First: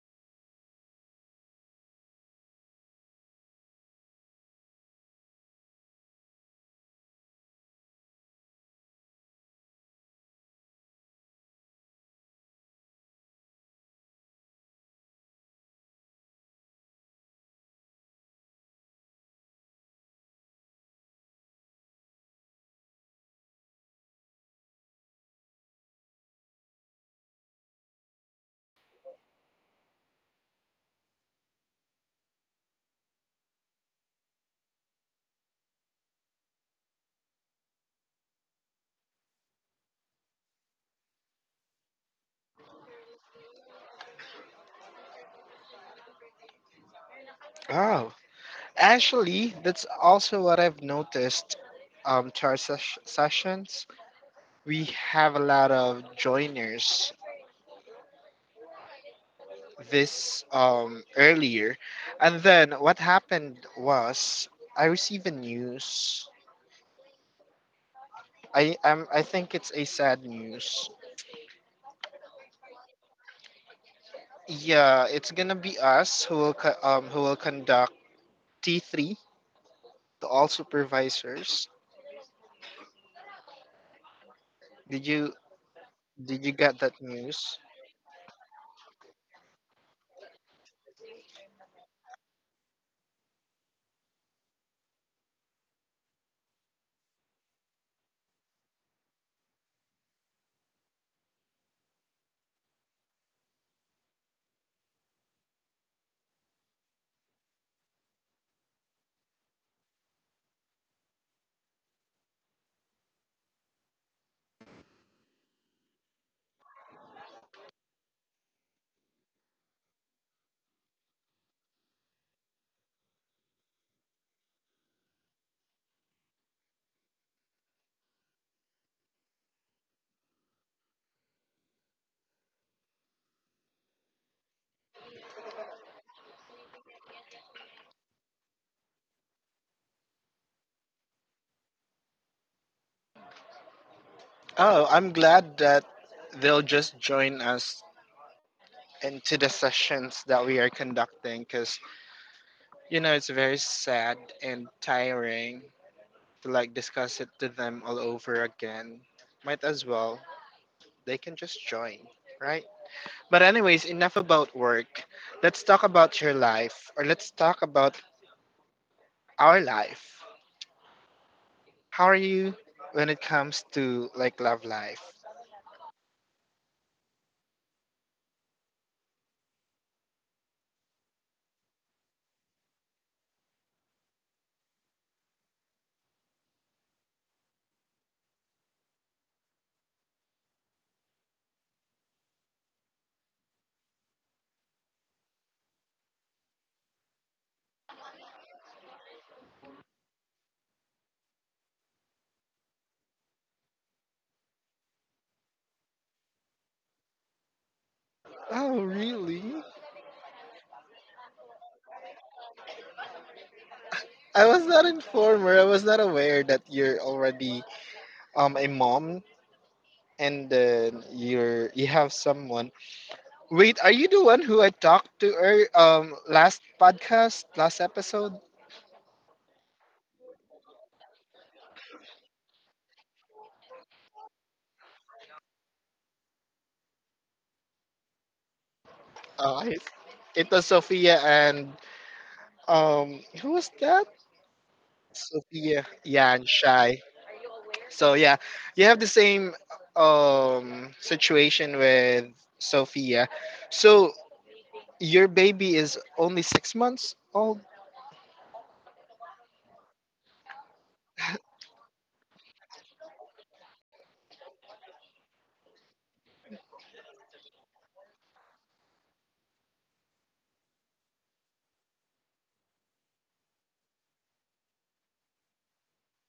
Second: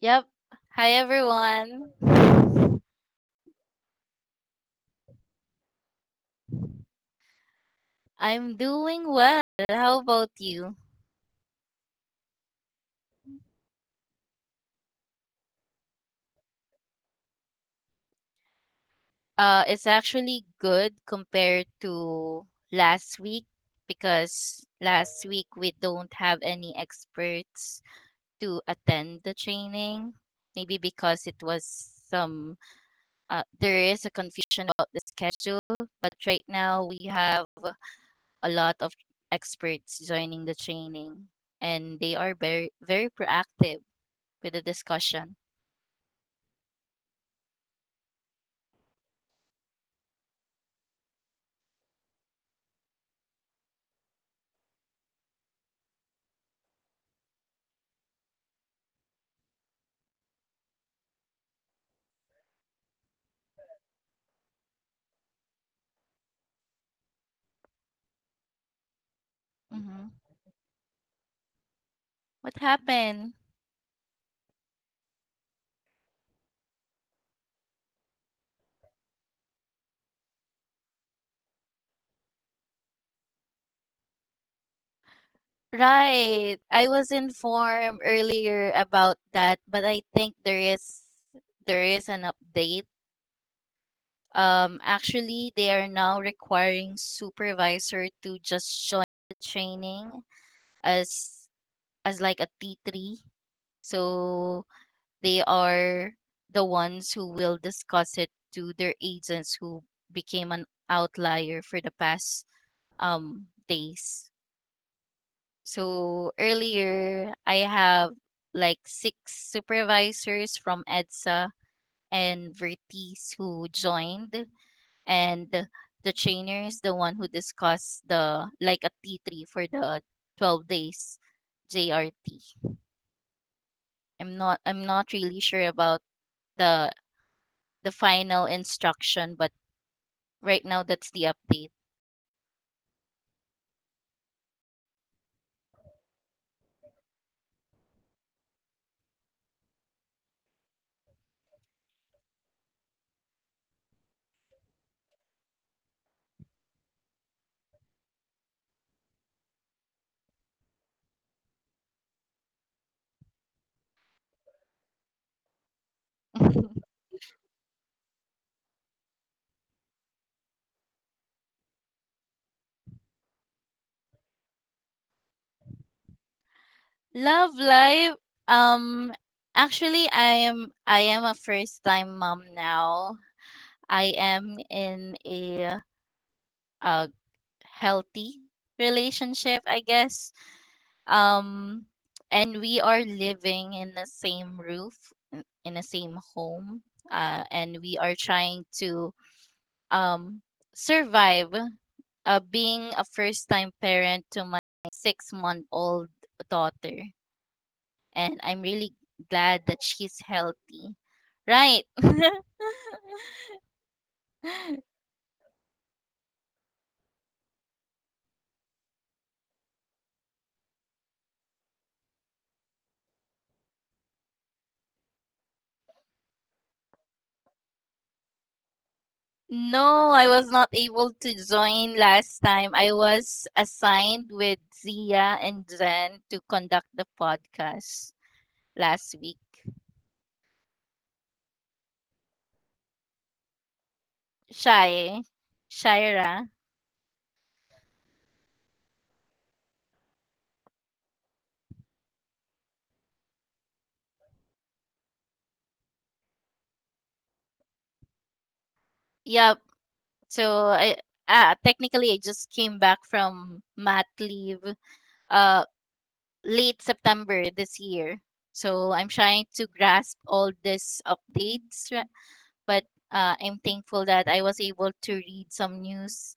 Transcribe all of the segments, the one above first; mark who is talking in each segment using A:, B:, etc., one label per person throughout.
A: Yep. Hi everyone. I'm doing well. How about you? It's actually good compared to last week because last week we don't have any experts to attend the training. Maybe because it was some, there is a confusion about the schedule, but right now we have a lot of experts joining the training and they are very very proactive with the discussion.
B: Oh, actually, that's also what I've noticed. To our sessions, we have a lot of joiners this earlier, and then what happened was I received a news. I think it's a
A: Hmm.
B: sad news.
A: What happened?
B: Yeah, it's gonna be us who will conduct T3 to all supervisors. Did you did
A: Right.
B: you
A: I
B: get
A: was
B: that news?
A: informed earlier about that, but I think there is an update. Actually, they are now requiring supervisor to just join the training as as like a T three. So they are the ones who will discuss it to their agents who became an outlier for the past days. So earlier, I have like six supervisors from EDSA and Vertis who joined, and the trainer is the one who discussed the like a T3 for the 12 days JRT. I'm not really sure about the the final instruction, but right now that's the update.
B: Oh, I'm glad that they'll just join us into the sessions that we are conducting because, it's very sad and tiring to like discuss it to them all over again. Might as well, they can just join, right? But, anyways, enough about work. Let's talk about your life, or let's talk about our life. How are you when it comes to like love life?
A: Love life, um, actually, I am a first time mom now. I am in a, uh healthy relationship, I guess. Um, and we are living in the same roof, in the same home, and we are trying to um, survive, being a first time parent to my 6 month old daughter. And I'm
B: Oh,
A: really glad
B: really?
A: that she's healthy. Right.
B: I was not informer. I was not aware that you're already a mom, and then you have someone. Wait, are you the one who I talked to ear last podcast, last episode?
A: No, I was not able to join last time. I was assigned with Zia and Zen to conduct the podcast last week.
B: Uh, I- it was Sophia and who was that?
A: Shy,
B: Sophia, yeah,
A: Shaira,
B: and Shy. So yeah, you have the same situation with Sophia. So your baby is only 6 months old.
A: Yep. So I technically I just came back from mat leave uh late September this year. So I'm trying to grasp all these updates, but I'm thankful that I was able to read some news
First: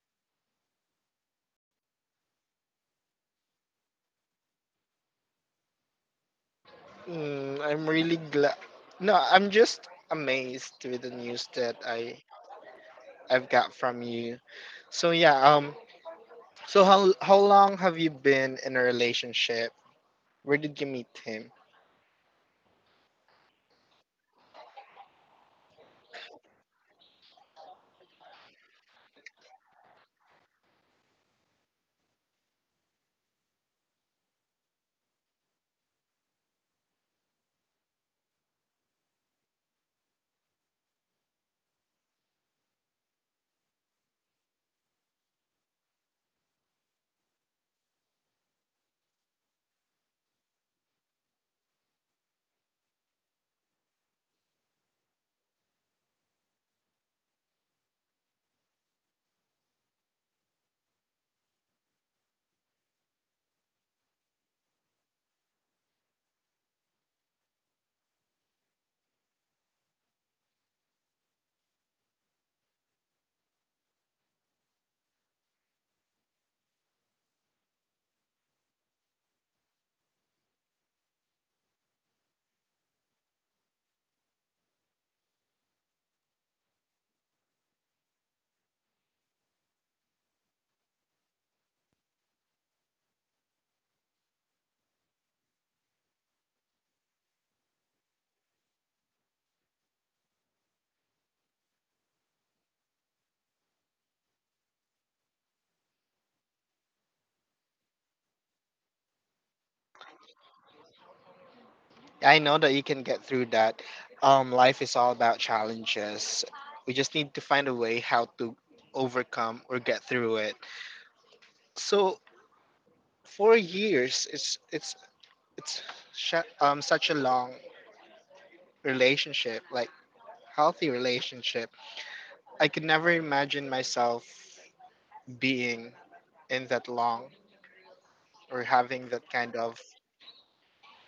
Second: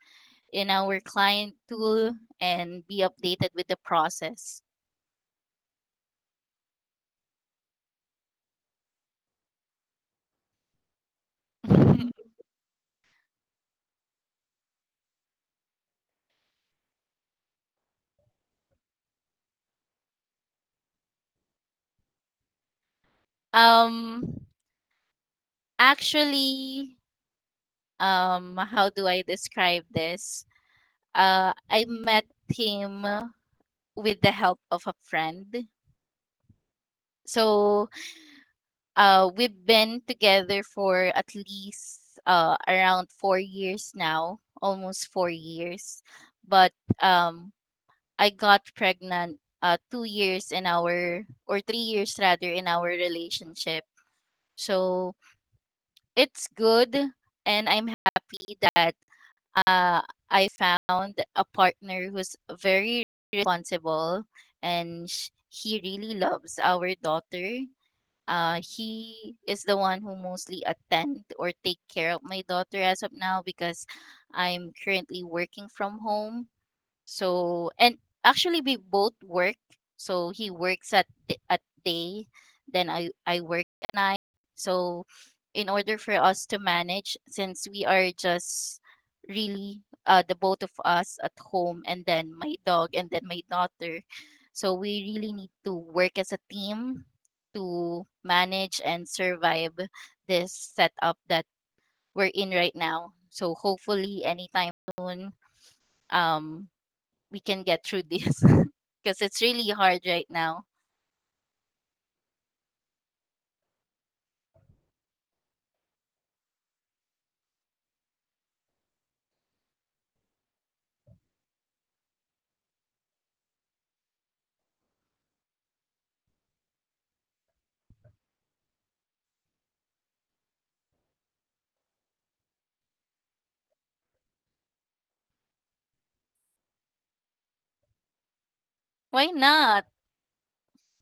A: in our client tool and be updated with the process.
B: Mm, I'm really glad. No, I'm just amazed with the news that I I've got from you. So yeah, so how long have you been in a relationship? Where did you meet him?
A: um, Actually, how do I describe this? I met him with the help of a friend. So, we've been together for at least, around 4 years now, almost 4 years. But um, I got pregnant, 2 years in our, or 3 years rather, in our relationship. So it's good. And I'm happy that, uh, I found a partner who's very responsible and he really loves our daughter. He is the one who mostly attend or take care of my daughter as of now because I'm currently working from home. So, and actually we both work. So he works at day, then I work at night. So in order for us to manage since we are just really the both of us at home and then my dog and then my daughter. So we really need to work as a team to manage and survive this setup that we're in right now. So hopefully anytime soon, um we can get through this because it's really hard right now.
B: I know that you can get through that. Life is all about challenges. We just need to find a way how to overcome or get through it. So 4 years, it's such a long relationship, like healthy relationship. I could never imagine myself being in that long, or having that
A: Why
B: kind of,
A: not?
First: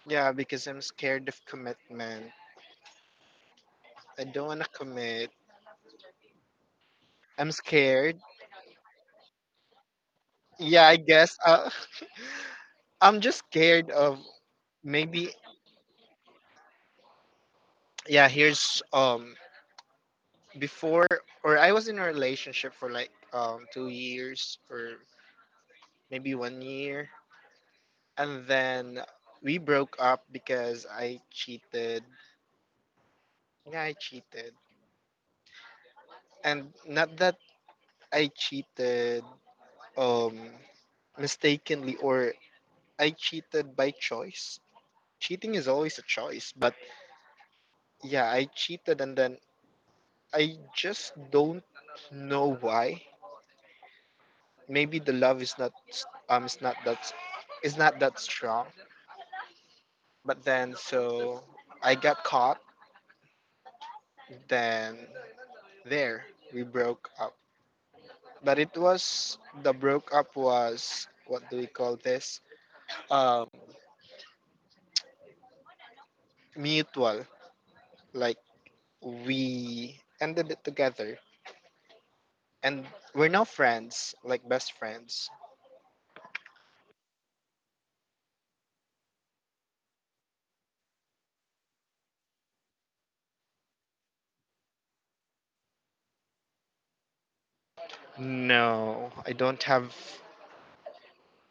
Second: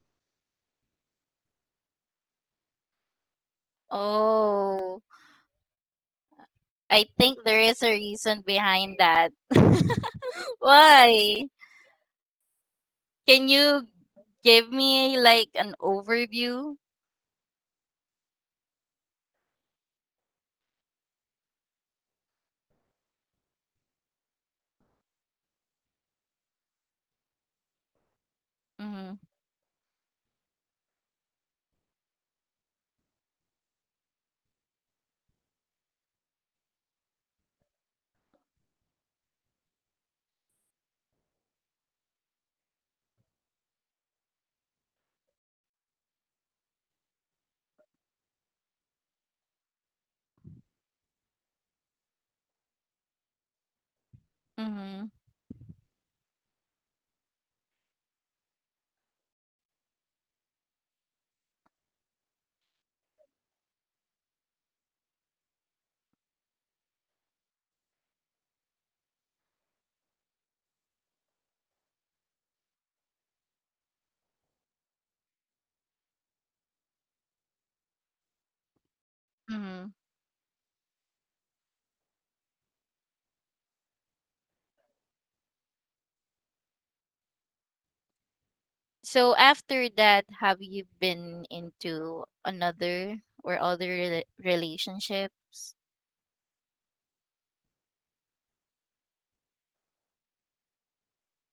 B: yeah, because I'm scared of commitment. I don't want to
A: Oh,
B: commit.
A: I think
B: I'm
A: there is a
B: scared.
A: reason behind that.
B: Yeah, I guess,
A: Why?
B: I'm just
A: Can you
B: scared of,
A: give me
B: maybe,
A: like an overview?
B: yeah, here's, before, or I was in a relationship for like 2 years or maybe 1 year, and then
A: Mm-hmm.
B: we broke up because I cheated. Yeah, I cheated, and not that I cheated um mistakenly, or I cheated by choice. Cheating is always a choice, but yeah, I cheated, and then I just don't know why. Maybe
A: Mm-hmm.
B: the love is not s- is not that s- is not that strong. But then so I got caught, then there we broke up. But it was, the broke up was, what do we call this? Um mutual. Like,
A: Mm-hmm.
B: we ended it together, and we're now friends, like best friends.
A: So after that, have you been into another or other relationships?
B: No, i don't have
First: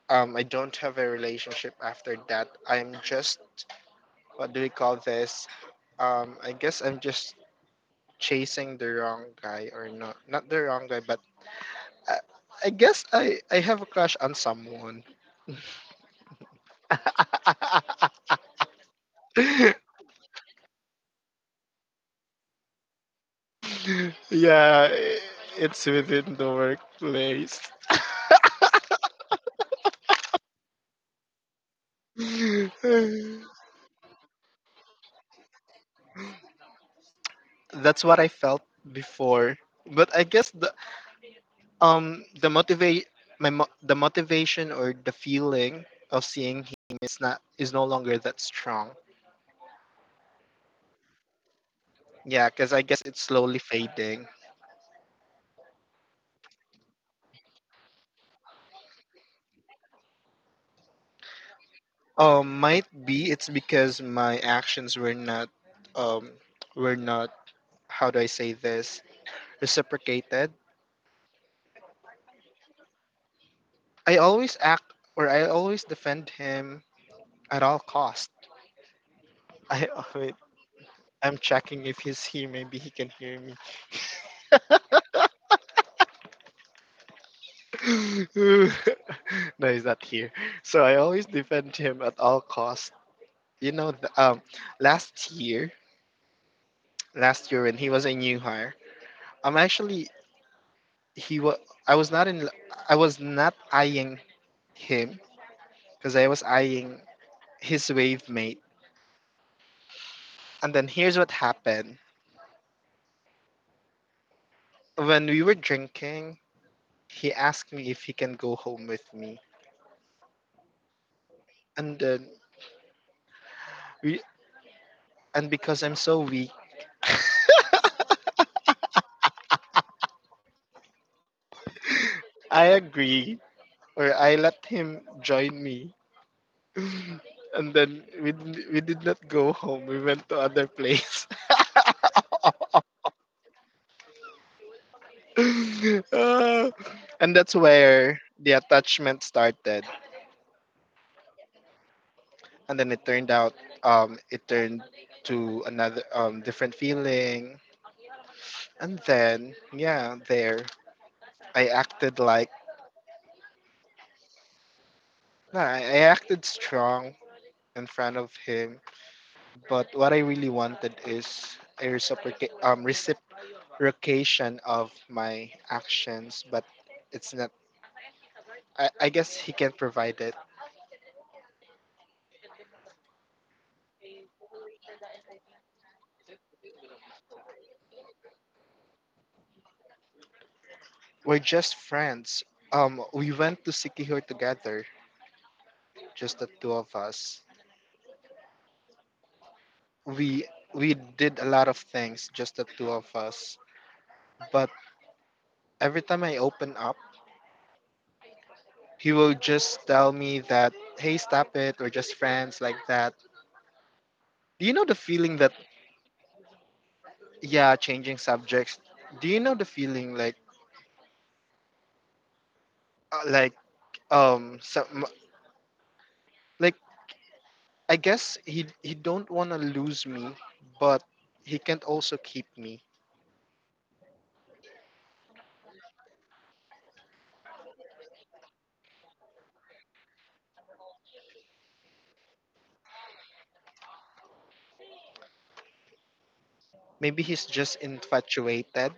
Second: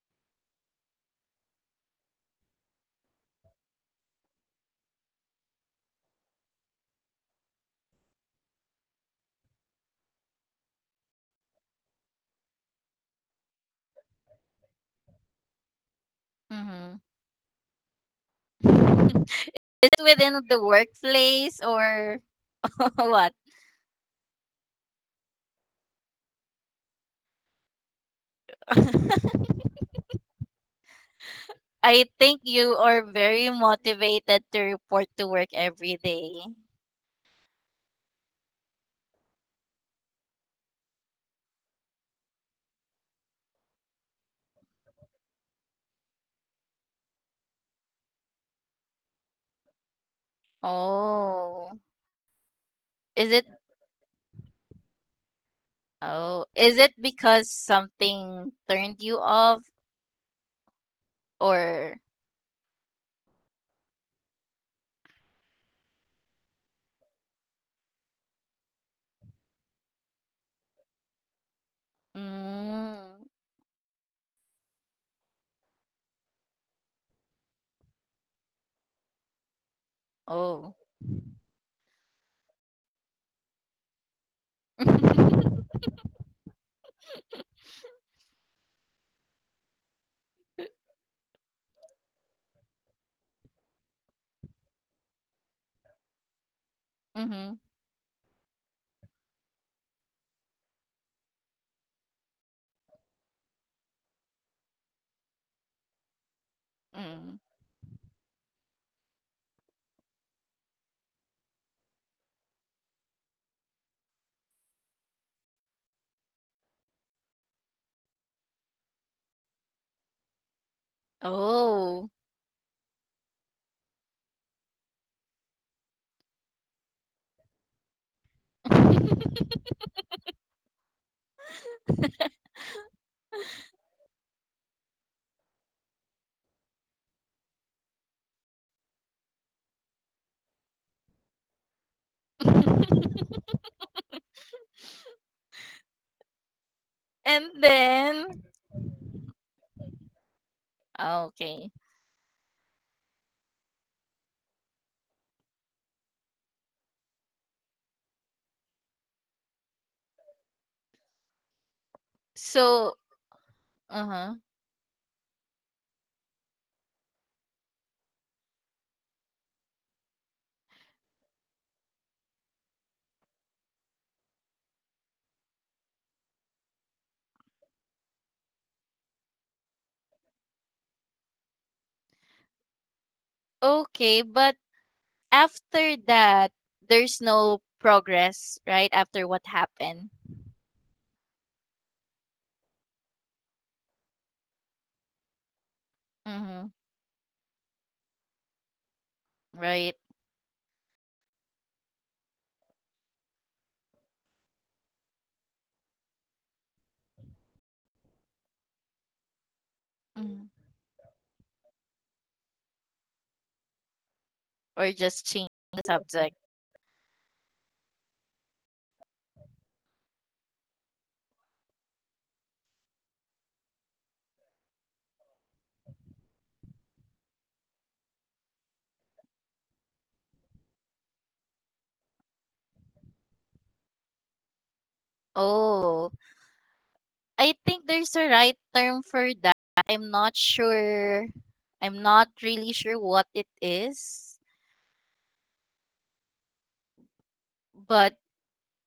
B: um i don't have a relationship after that. I'm just what do we call this, I guess I'm just chasing the wrong guy, or not the wrong guy, but i, I guess I have a crush on someone.
A: Mm-hmm. Is it within the workplace or what?
B: Yeah, it's within the workplace.
A: I think you are very motivated to report to work every day.
B: That's what I felt before. But I guess the motivate my mo- the motivation or the feeling of seeing him is no longer that strong.
A: Oh.
B: Yeah, because I guess
A: Is
B: it's
A: it
B: slowly fading.
A: oh, is it because something turned you off, or
B: Might be it's because my actions um were not, how do I say this, reciprocated.
A: Mm.
B: I always act, or I always defend him at all cost. I wait,
A: Oh.
B: I'm checking if he's here. Maybe he can hear me. No, he's not here. So I always defend him at all costs. You know, the, last year, last year
A: Mm-hmm.
B: when he was a new hire, I'm actually he was I was not in I was not eyeing him because I was eyeing
A: Mm.
B: his wave mate. And then here's what happened when we were drinking. He asked me if he can go home with me, and
A: Oh.
B: then we and because I'm so weak, I agree, or I let him join me. And then we did not go home. We went to other place. Ah, and that's
A: And
B: where the
A: then
B: attachment started.
A: okay.
B: And then it turned out, it turned to another different feeling. And then yeah, there I acted like,
A: So, uh-huh.
B: I acted strong in front of him, but what I really wanted is a reciprocation of my actions, but it's not, I guess he can provide it.
A: Okay, but after that there's no progress, right? After what happened.
B: We're just friends. We went to Sikihor together, just the
A: Mm-hmm.
B: two of us.
A: Right.
B: We we did a lot of things, just the two of us. But every time I open up, he will just tell me
A: Mm,
B: that, "Hey, stop it. We're just friends," like that. Do you know
A: or
B: the
A: just
B: feeling that?
A: change the subject.
B: Yeah, changing subjects. Do you know the feeling like, like, some, like, I guess he don't want to lose me, but he can't also keep me.
A: Oh, I think there's a right term for that. I'm not sure. I'm not really sure what it is,
B: Maybe he's just
A: but
B: infatuated.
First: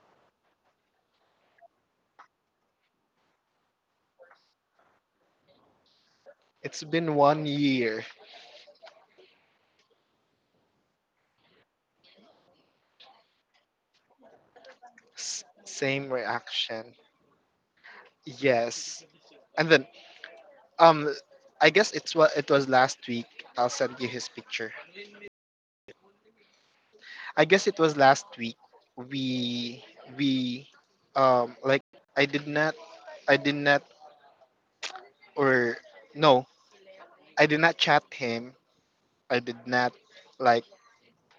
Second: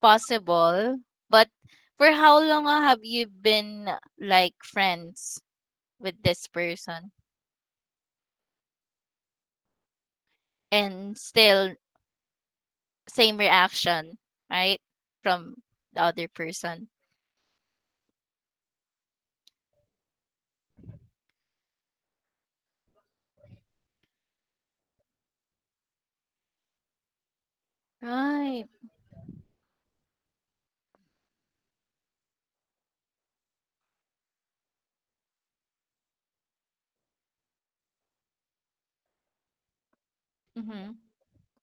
A: possible. But for how long, have you been like friends with this
B: It's
A: person?
B: been 1 year.
A: And still same reaction, right?
B: S-
A: From the
B: same
A: other person.
B: reaction. Yes. And then um I guess it's what it was last week. I'll send you his picture. I guess it was last
A: Right.
B: week we we like I did not I did not or no, I did not chat him. I did not, like,
A: Mm-hmm.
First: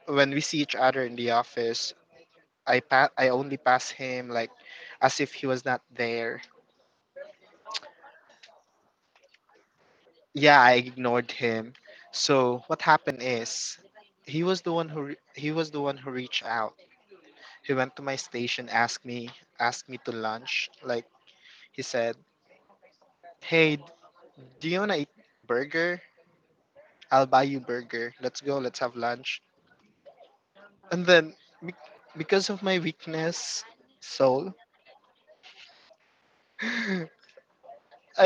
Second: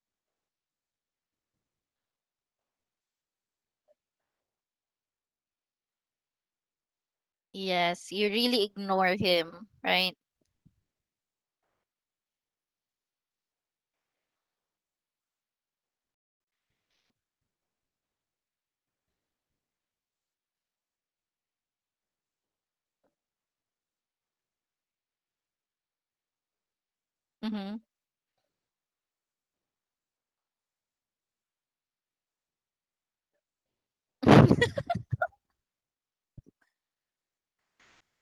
B: when we see each other in the office, I only pass him, like, as if he was not there.
A: Yes, you really ignore him, right?
B: Yeah, I ignored him. So what happened is he was the one who reached out. He went to my station, asked me, asked me to lunch. Like, he said, "Hey, do you wanna eat burger? I'll buy you
A: Mm-hmm.
B: burger. Let's go. Let's have lunch." And then be- because of my weakness, soul, I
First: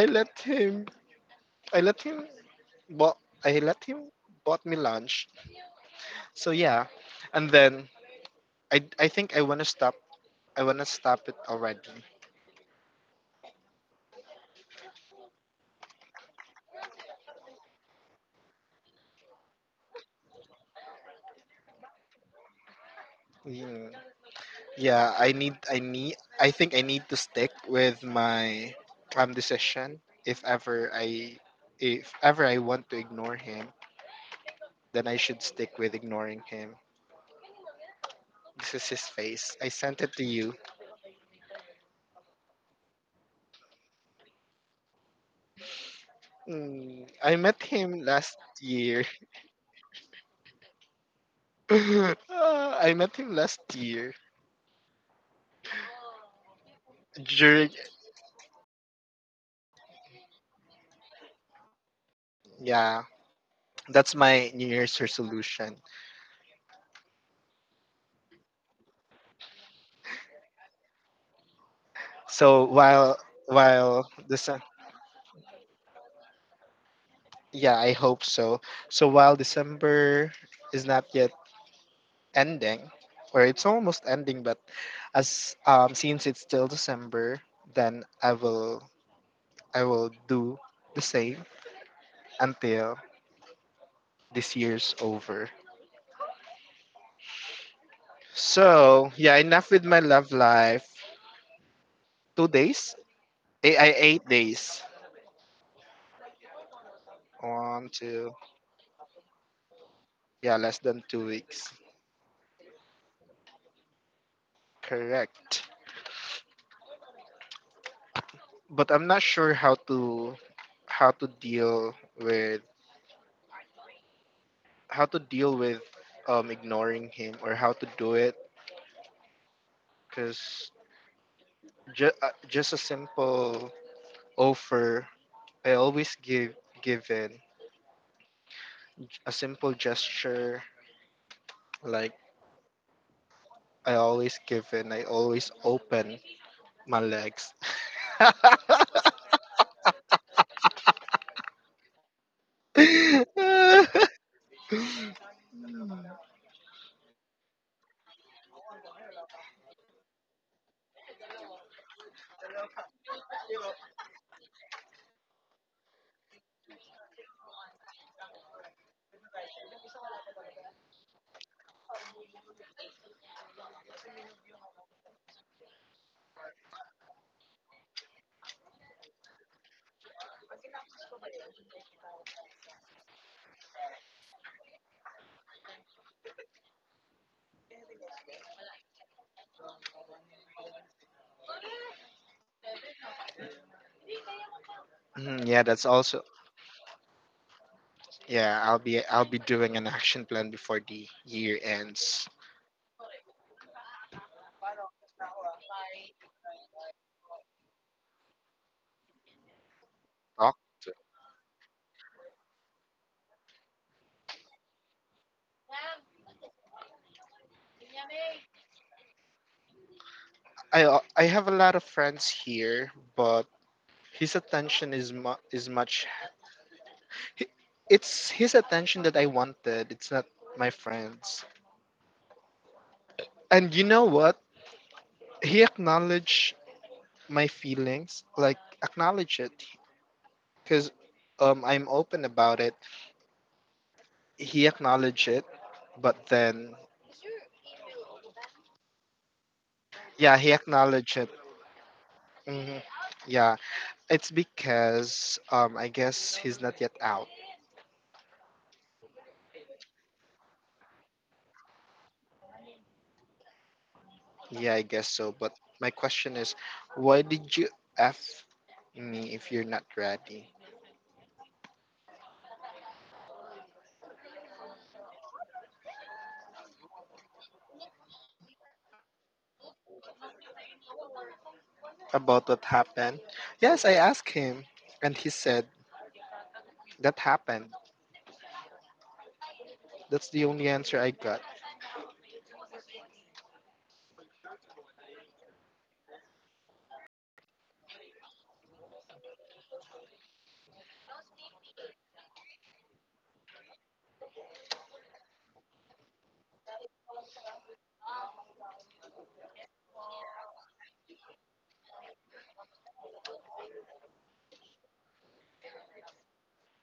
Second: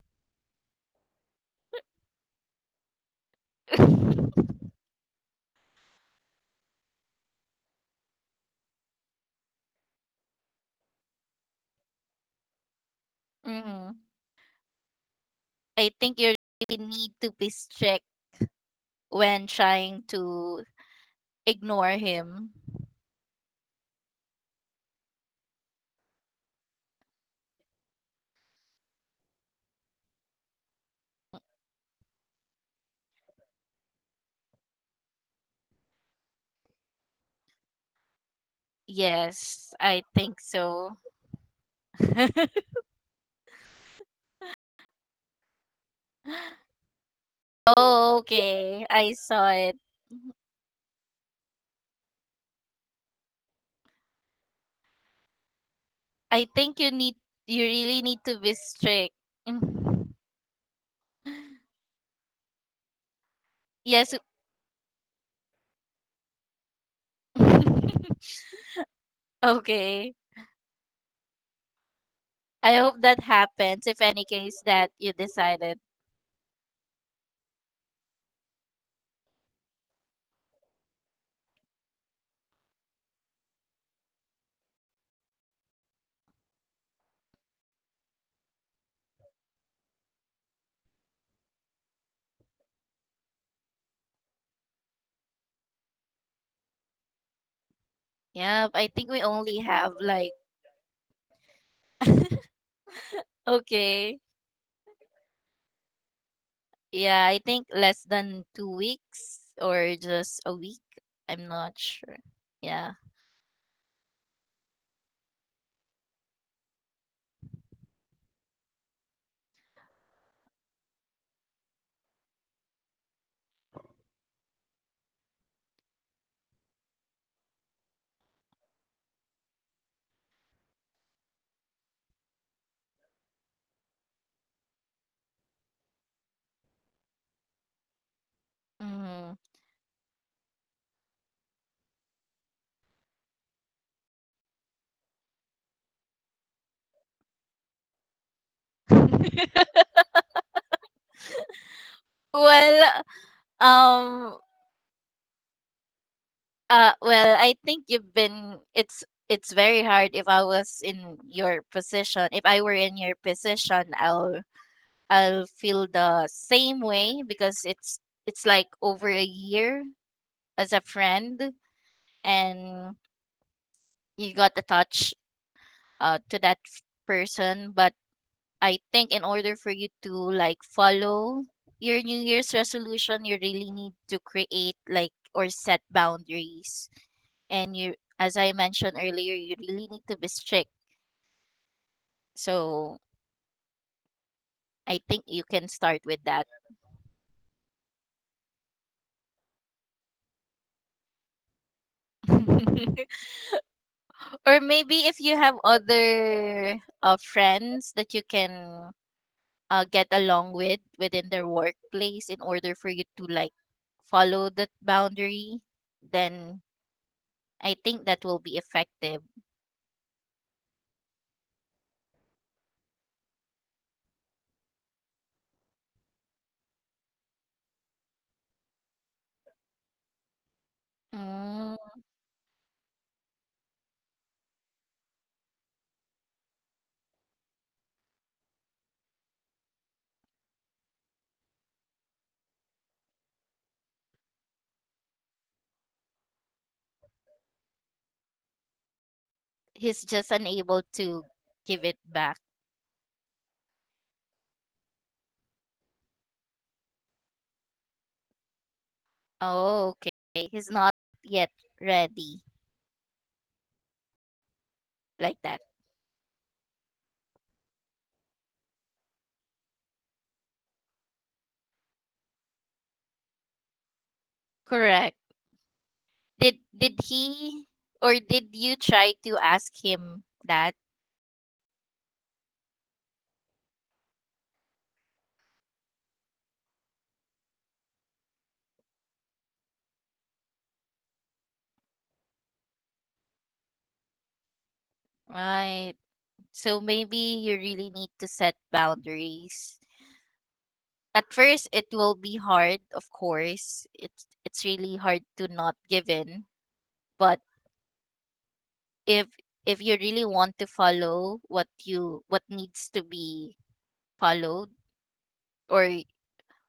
B: let him. I let him. Bought, I let him bought me lunch. So yeah, and then I I think I wanna stop I wanna stop it already.
A: Mm. I think you really need to be strict when trying to ignore him.
B: Yeah. Yeah, I think I need to stick with my calm decision. If ever I, if ever I want to ignore him, then I should stick with ignoring him. This is his face. I
A: Yes, I
B: sent it to
A: think
B: you.
A: so.
B: Mm, I met him last
A: Okay,
B: year.
A: I saw it.
B: Ah, I met him last year
A: I think you
B: during.
A: really need to be strict. Mm.
B: Yeah,
A: Yes.
B: that's my New Year's resolution.
A: Okay.
B: So
A: I hope that happens if
B: while
A: any
B: this
A: case that you decided.
B: Yeah, I hope so. So while December is not yet ending, or it's almost ending, but as since it's still December, then I will do the same until this year's over.
A: Yeah, I think
B: So
A: we
B: yeah,
A: only
B: enough with
A: have
B: my love
A: like
B: life. 2 days? Eh, I eight
A: okay.
B: days.
A: Yeah, I think
B: One,
A: less
B: two,
A: than 2 weeks or just
B: yeah,
A: a
B: less
A: week.
B: than two
A: I'm
B: weeks.
A: not sure. Yeah.
B: Correct. But I'm not sure how to deal with how to deal with, ignoring him, or how to do it, because just a simple offer, I always give in, a
A: Mhm.
B: simple gesture, like, I always give in, I always open my legs.
A: Well,
B: Mm.
A: um I think you've been it's very hard if I was in your position. If I were in your position, I'll feel the same way because it's like over a year as a friend and you got attached, to that person, but I think in order for you to like follow your New Year's resolution, you really need to create like or set boundaries. And you, as I mentioned earlier, you really need to be strict. So I think you
B: Mm, yeah,
A: can
B: that's
A: start
B: also.
A: with that.
B: Yeah, I'll be doing an action plan before the year ends.
A: Or maybe if you have other, friends that you can, get along
B: Talk
A: with
B: to-
A: within their workplace in order for you to like follow that boundary, then I think that will be effective.
B: I have a lot of friends here, but his attention is is much. He- It's his attention that I wanted. It's not my friends.
A: Mm,
B: And you know what? He acknowledged my feelings, like acknowledge it, because I'm open about it. He acknowledged it, but then
A: he's
B: yeah,
A: just
B: he
A: unable
B: acknowledged it.
A: to give it back.
B: Hmm. Yeah, it's because, I guess he's not yet out.
A: Oh, okay. He's not yet ready
B: Yeah, I guess so. But
A: like that.
B: my question is, why did you f me if you're not ready?
A: Correct. Did he or did you try to ask him that?
B: About what happened? Yes, I asked him, and he said, that happened. That's the only answer I got.
A: Right. So maybe you really need to set boundaries. At first it will be hard, of course. It's really hard to not give in, but if if you really want to follow what needs to be followed or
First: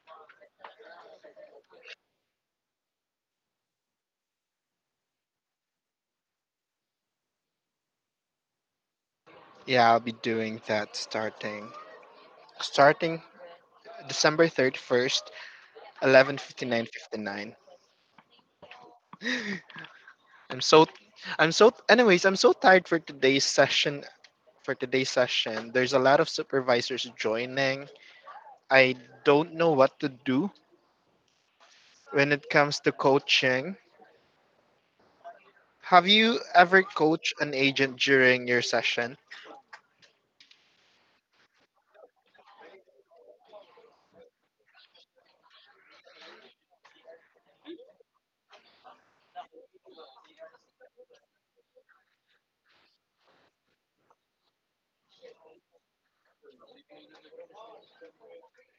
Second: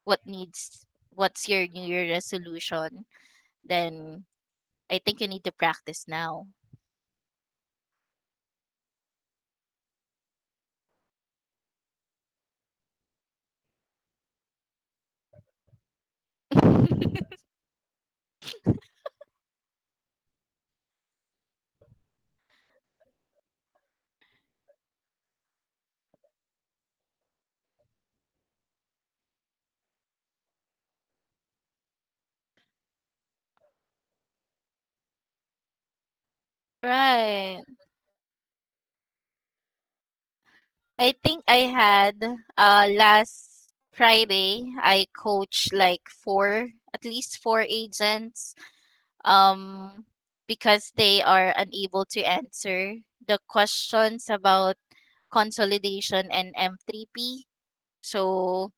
A: what needs what's your New Year resolution, then I think you need to practice now.
B: Yeah, I'll be doing that starting December 31st, 11:59:59. I'm so I'm so anyways, I'm so tired for today's session. There's a lot of supervisors joining. I don't know what to do when it comes to coaching. Have you ever coached an
A: Right.
B: agent during your session?
A: I think I had last Friday I coached like four at least four agents, um because they are unable to answer the questions about consolidation and M3P. So,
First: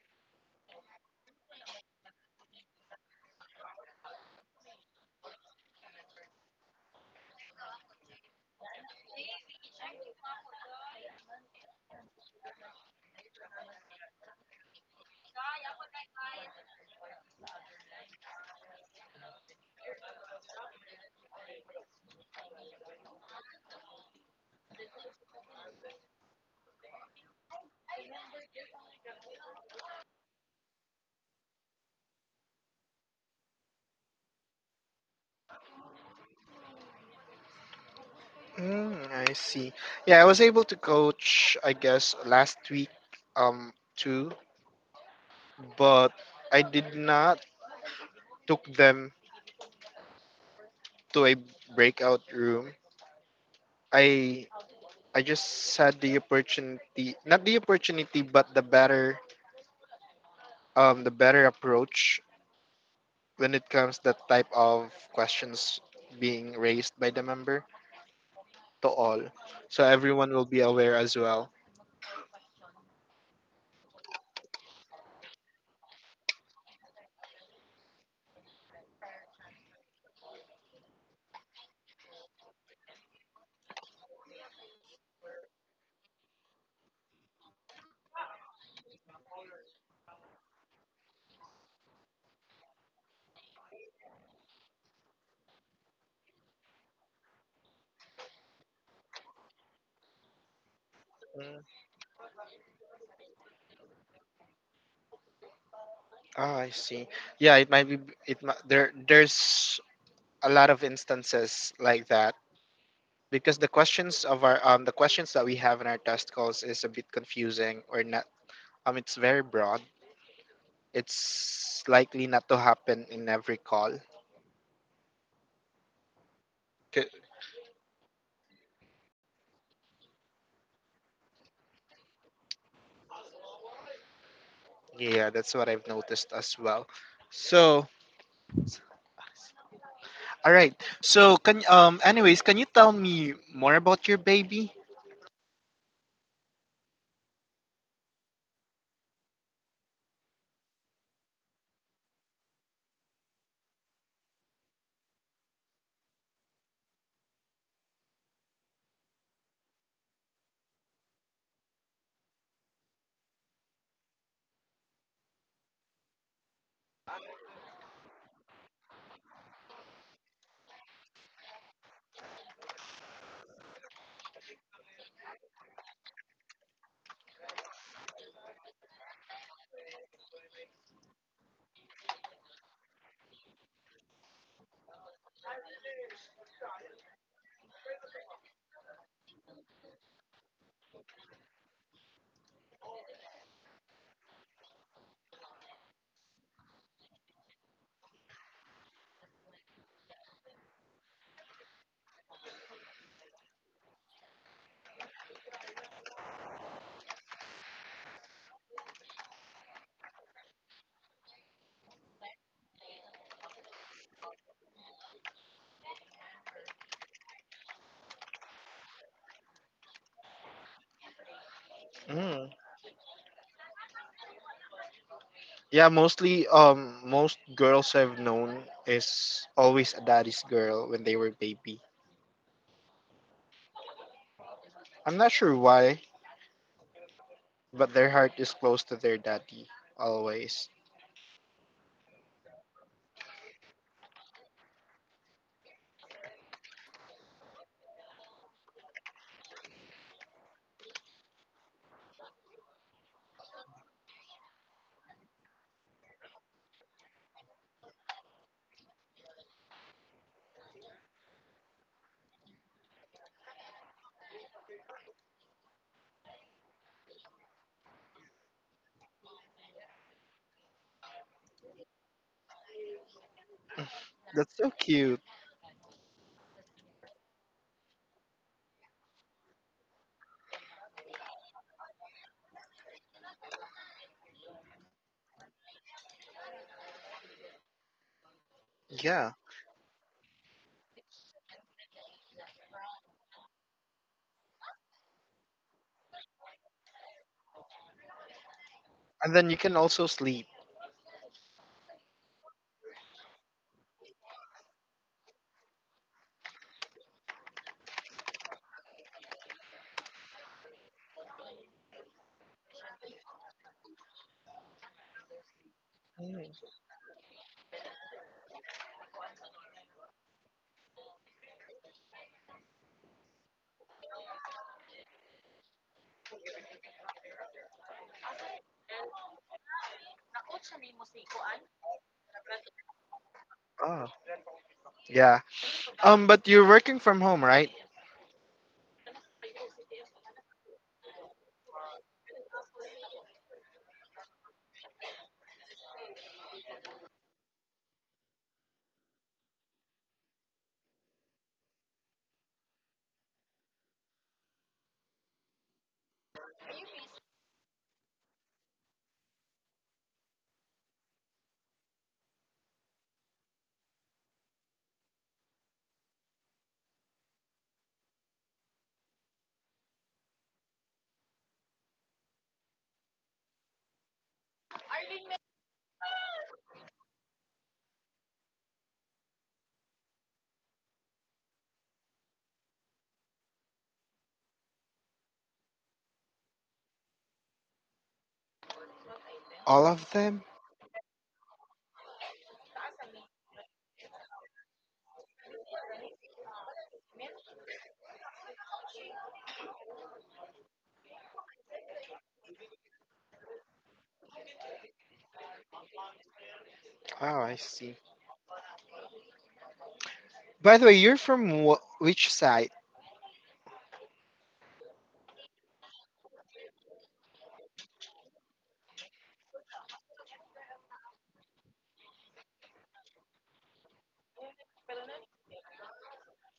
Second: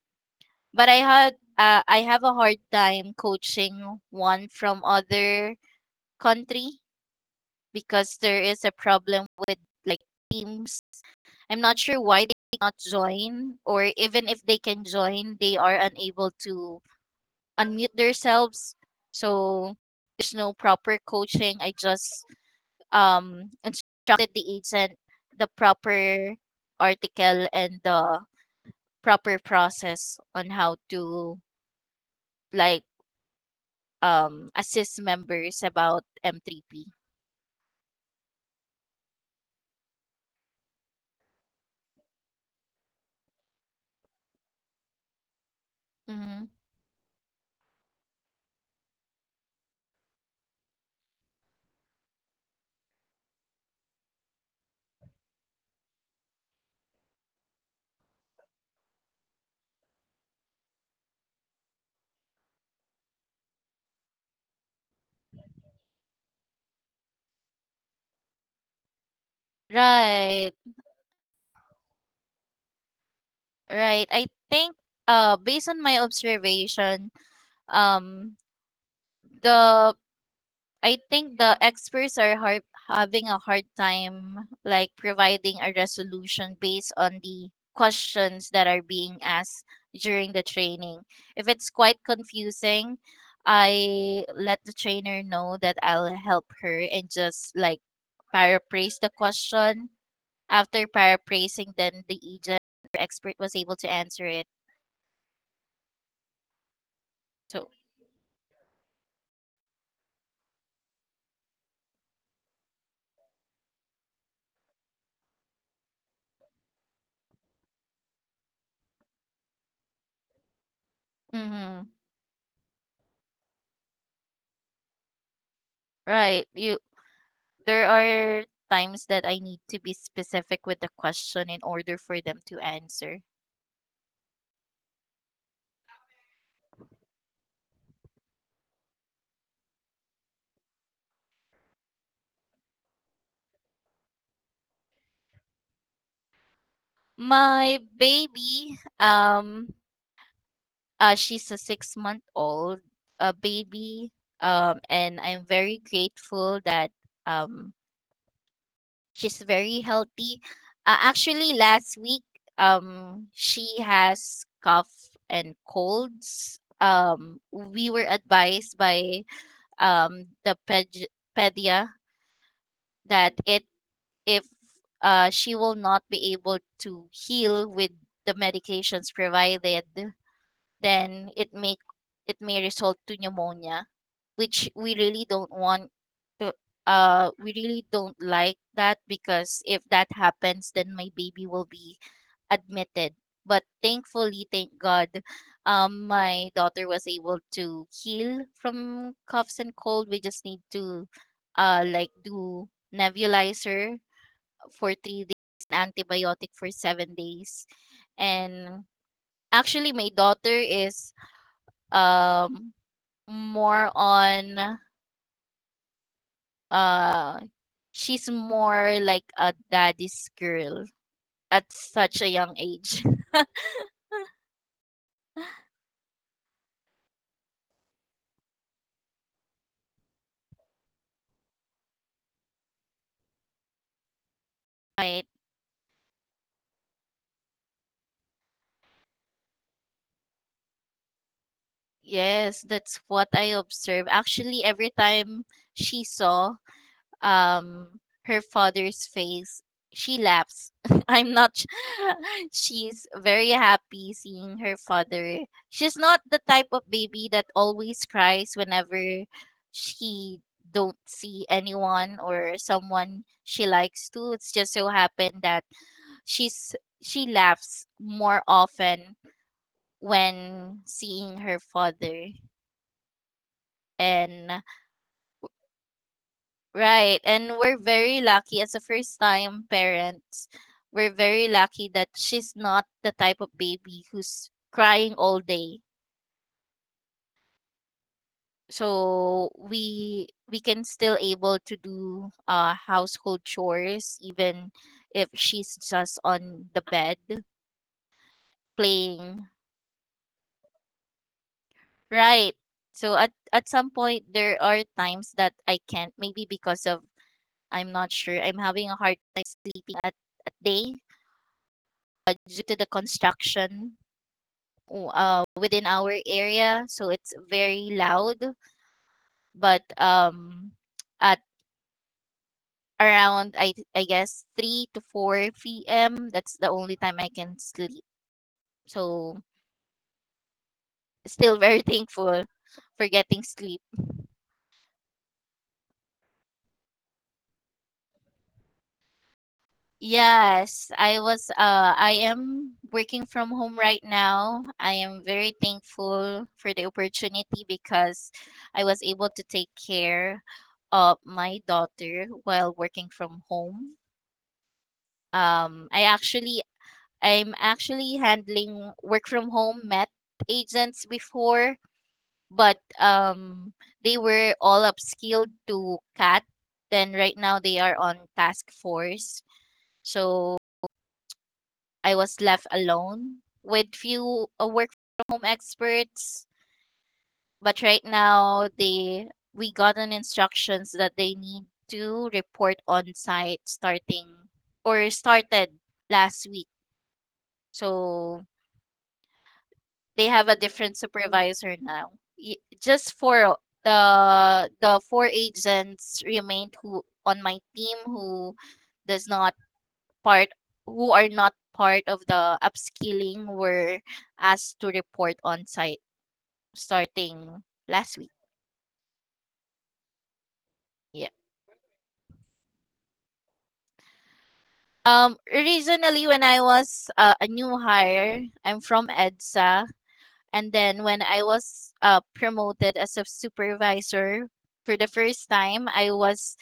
A: but I have a hard time coaching one from other country because there is a problem with like teams. I'm not sure why they cannot join, or even if they can join, they are unable to unmute themselves. So there's no proper coaching. I just, instructed the agent the proper article and the proper process on how to like, assist members about M3P.
B: Mm, I see. Yeah, I was able to coach, I guess, last week, too, but
A: Mhm.
B: I did not took them to a breakout room. I I just had the opportunity, not the opportunity, but the better approach when it comes that type of questions being raised by the member to all, so everyone will
A: Right.
B: be aware as well.
A: Right. I think, based on my observation, um the I think the experts are having a hard time like providing a resolution based on the questions that are being asked during the training. If it's quite confusing, I let the trainer know that I'll help her and just like paraphrase the question. After
B: Mm.
A: paraphrasing, then the agent or expert was able to answer it.
B: Ah, I see. Yeah,
A: So.
B: it might be. It mi- there. There's a lot of instances like that because the questions that we have in our test calls is a bit confusing or not, it's very broad,
A: Mhm.
B: it's likely not to happen in every call.
A: Right. You There are times that I need to be specific with the question in order for them to answer.
B: 'Kay, yeah, that's what I've noticed as well. So, all right. So, can, anyways, can you tell me more about your baby?
A: My baby, she's a 6 month old, baby, and I'm very grateful that, um she's very healthy. Actually, last week, she has cough and colds. We were advised by, the pedia that it, if she will not be able to heal with the medications provided, then it may result to pneumonia, which we really don't want to, we really don't like that, because if that happens, then my baby will be admitted. But thankfully, thank God, my daughter was able to heal from coughs and cold. We just need to, like do nebulizer for 3 days and antibiotic for 7 days. And actually, my daughter is, um, more on uh, she's more like a daddy's girl at such a
B: Mm.
A: young age.
B: Yeah, mostly most girls I've known is always a daddy's girl when they were baby. I'm
A: Right.
B: not sure why. But their heart is close to their daddy always.
A: Yes, that's what I observe. Actually, every time she saw, her father's face, she laughs. I'm not sh- she's very happy seeing her father. She's not the type of baby that always cries whenever she don't see anyone or someone she likes to. It's just so happened that she's she laughs more often when seeing her father.
B: That's
A: And
B: so cute.
A: right, and we're very lucky as a first time parents. We're very lucky that she's not the type of baby who's crying all day.
B: Yeah.
A: So we can still able to do, household chores even if she's just on the bed
B: And
A: playing.
B: then you can also sleep.
A: Right. So at some point there are times that I can't maybe because of I'm not sure I'm having a hard time sleeping at day, due to the construction within our area, so it's very loud. But at around, I guess 3 to 4 p.m. That's the only time I can sleep. So still very thankful for getting sleep.
B: Oh, yeah. But you're working from home, right?
A: Yes, I am working from home right now. I am very thankful for the opportunity because I was able to take care of my daughter while working from home. Um I actually I'm actually handling work from home met agents before, but, they were all upskilled to CAT. Then right now they are on task force. So I was left alone with few, work from home experts, but right now, they we gotten instructions that they need to report on site starting or started last week. So
B: All of
A: they
B: them?
A: have a different supervisor now. Just for the four agents remained who on my team, does not part who are not part of the upskilling, were asked to report on site
B: Oh, I
A: starting
B: see.
A: last week.
B: By the way, you're
A: Yeah.
B: from which side?
A: Originally when I was, a new hire, I'm from EDSA. And then when I was, promoted as a supervisor for the first time, I was,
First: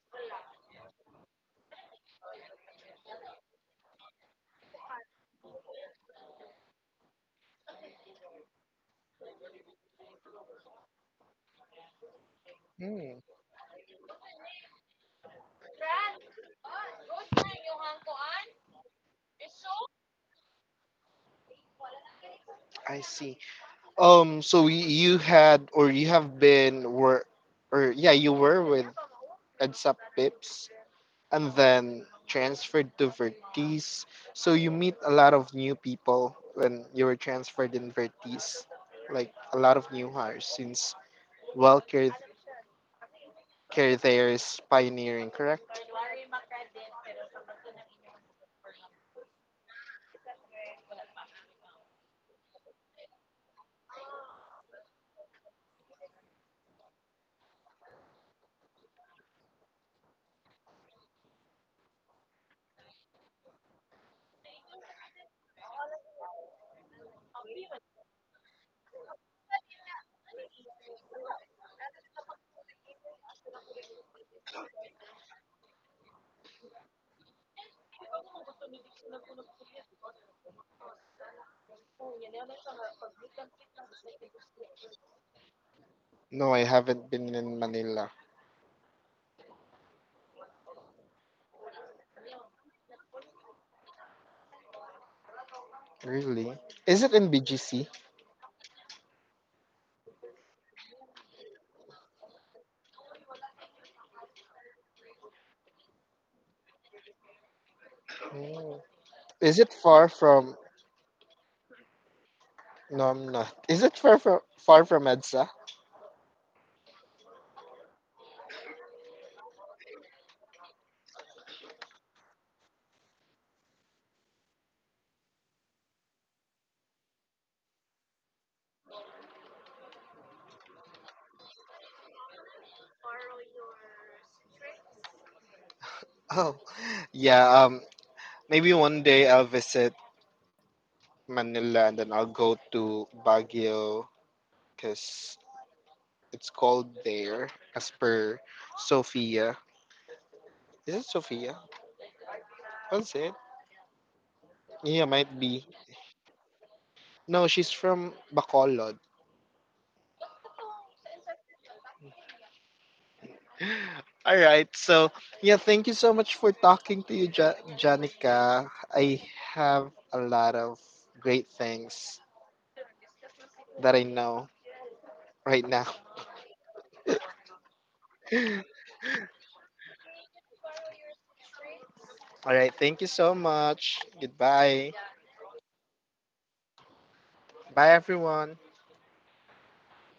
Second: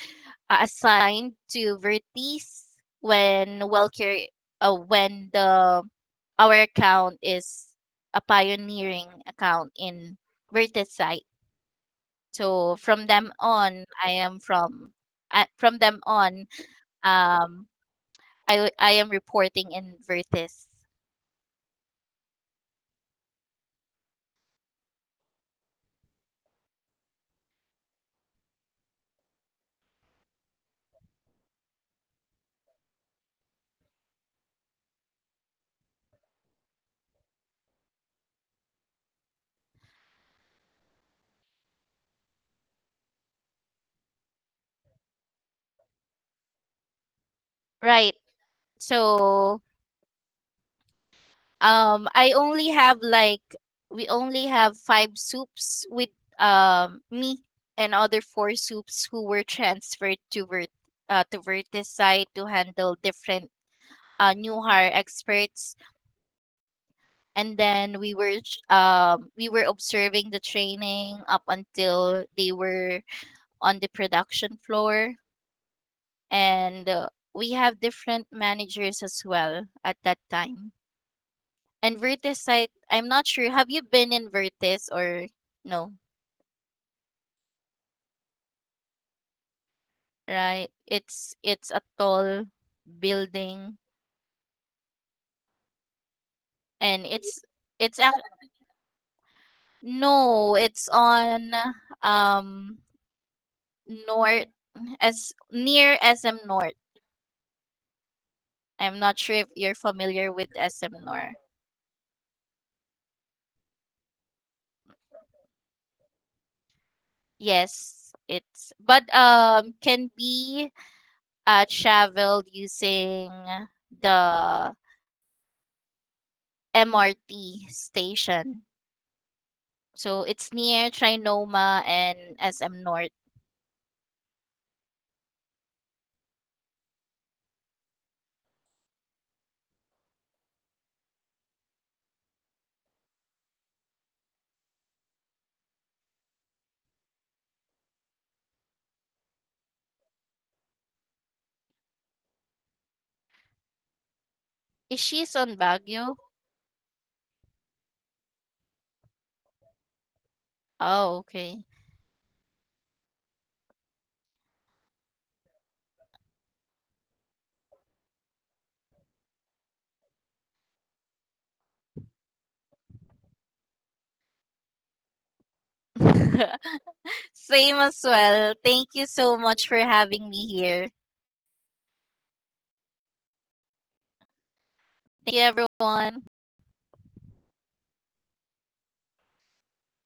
A: assigned to Vertis when WellCare, when the our account is a pioneering account in Vertis site. So from
B: Hmm,
A: them on, I am from them on, um, I am reporting in Vertis.
B: I see. So you have been were or yeah, you were with EdSap Pips, and then transferred to Vertice. So you meet a lot of new people when you were transferred in Vertice, like a lot of new hires since Welker Care there is pioneering, correct?
A: Right. So. I only have like we only have five soups with, me and other four soups who were transferred to Vertis side to handle different, new hire experts. And then we were observing the training up until they were on the production floor, and, we have different managers as well at that time. And Vertis site, I'm not sure. Have you been in Vertis or no?
B: No, I haven't been in Manila.
A: Right? It's a tall building
B: Really?
A: and
B: Is it in BGC?
A: it's no, it's on, um north as near SM North.
B: Mm.
A: I'm not sure if
B: Is
A: you're
B: it far
A: familiar with
B: from?
A: SM North.
B: No, I'm not. Is it far from EDSA?
A: Yes, it's but, can be, traveled using the MRT station. So it's near Trinoma and SM North.
B: Oh, yeah. Maybe one day I'll visit Manila, and then I'll go to Baguio because it's called there, as per Sophia. Is it Sophia? Was it?
A: Is
B: Yeah,
A: she's
B: might
A: on
B: be.
A: Baguio?
B: No, she's from Bacolod.
A: Oh, okay.
B: All right. So, yeah, thank you so much for talking to you, Janica. I have a lot of great things that I know right now.
A: Same as well. Thank you so much for having me here.
B: All right. Thank you so much. Goodbye.
A: Thank you, everyone.
B: Bye, everyone.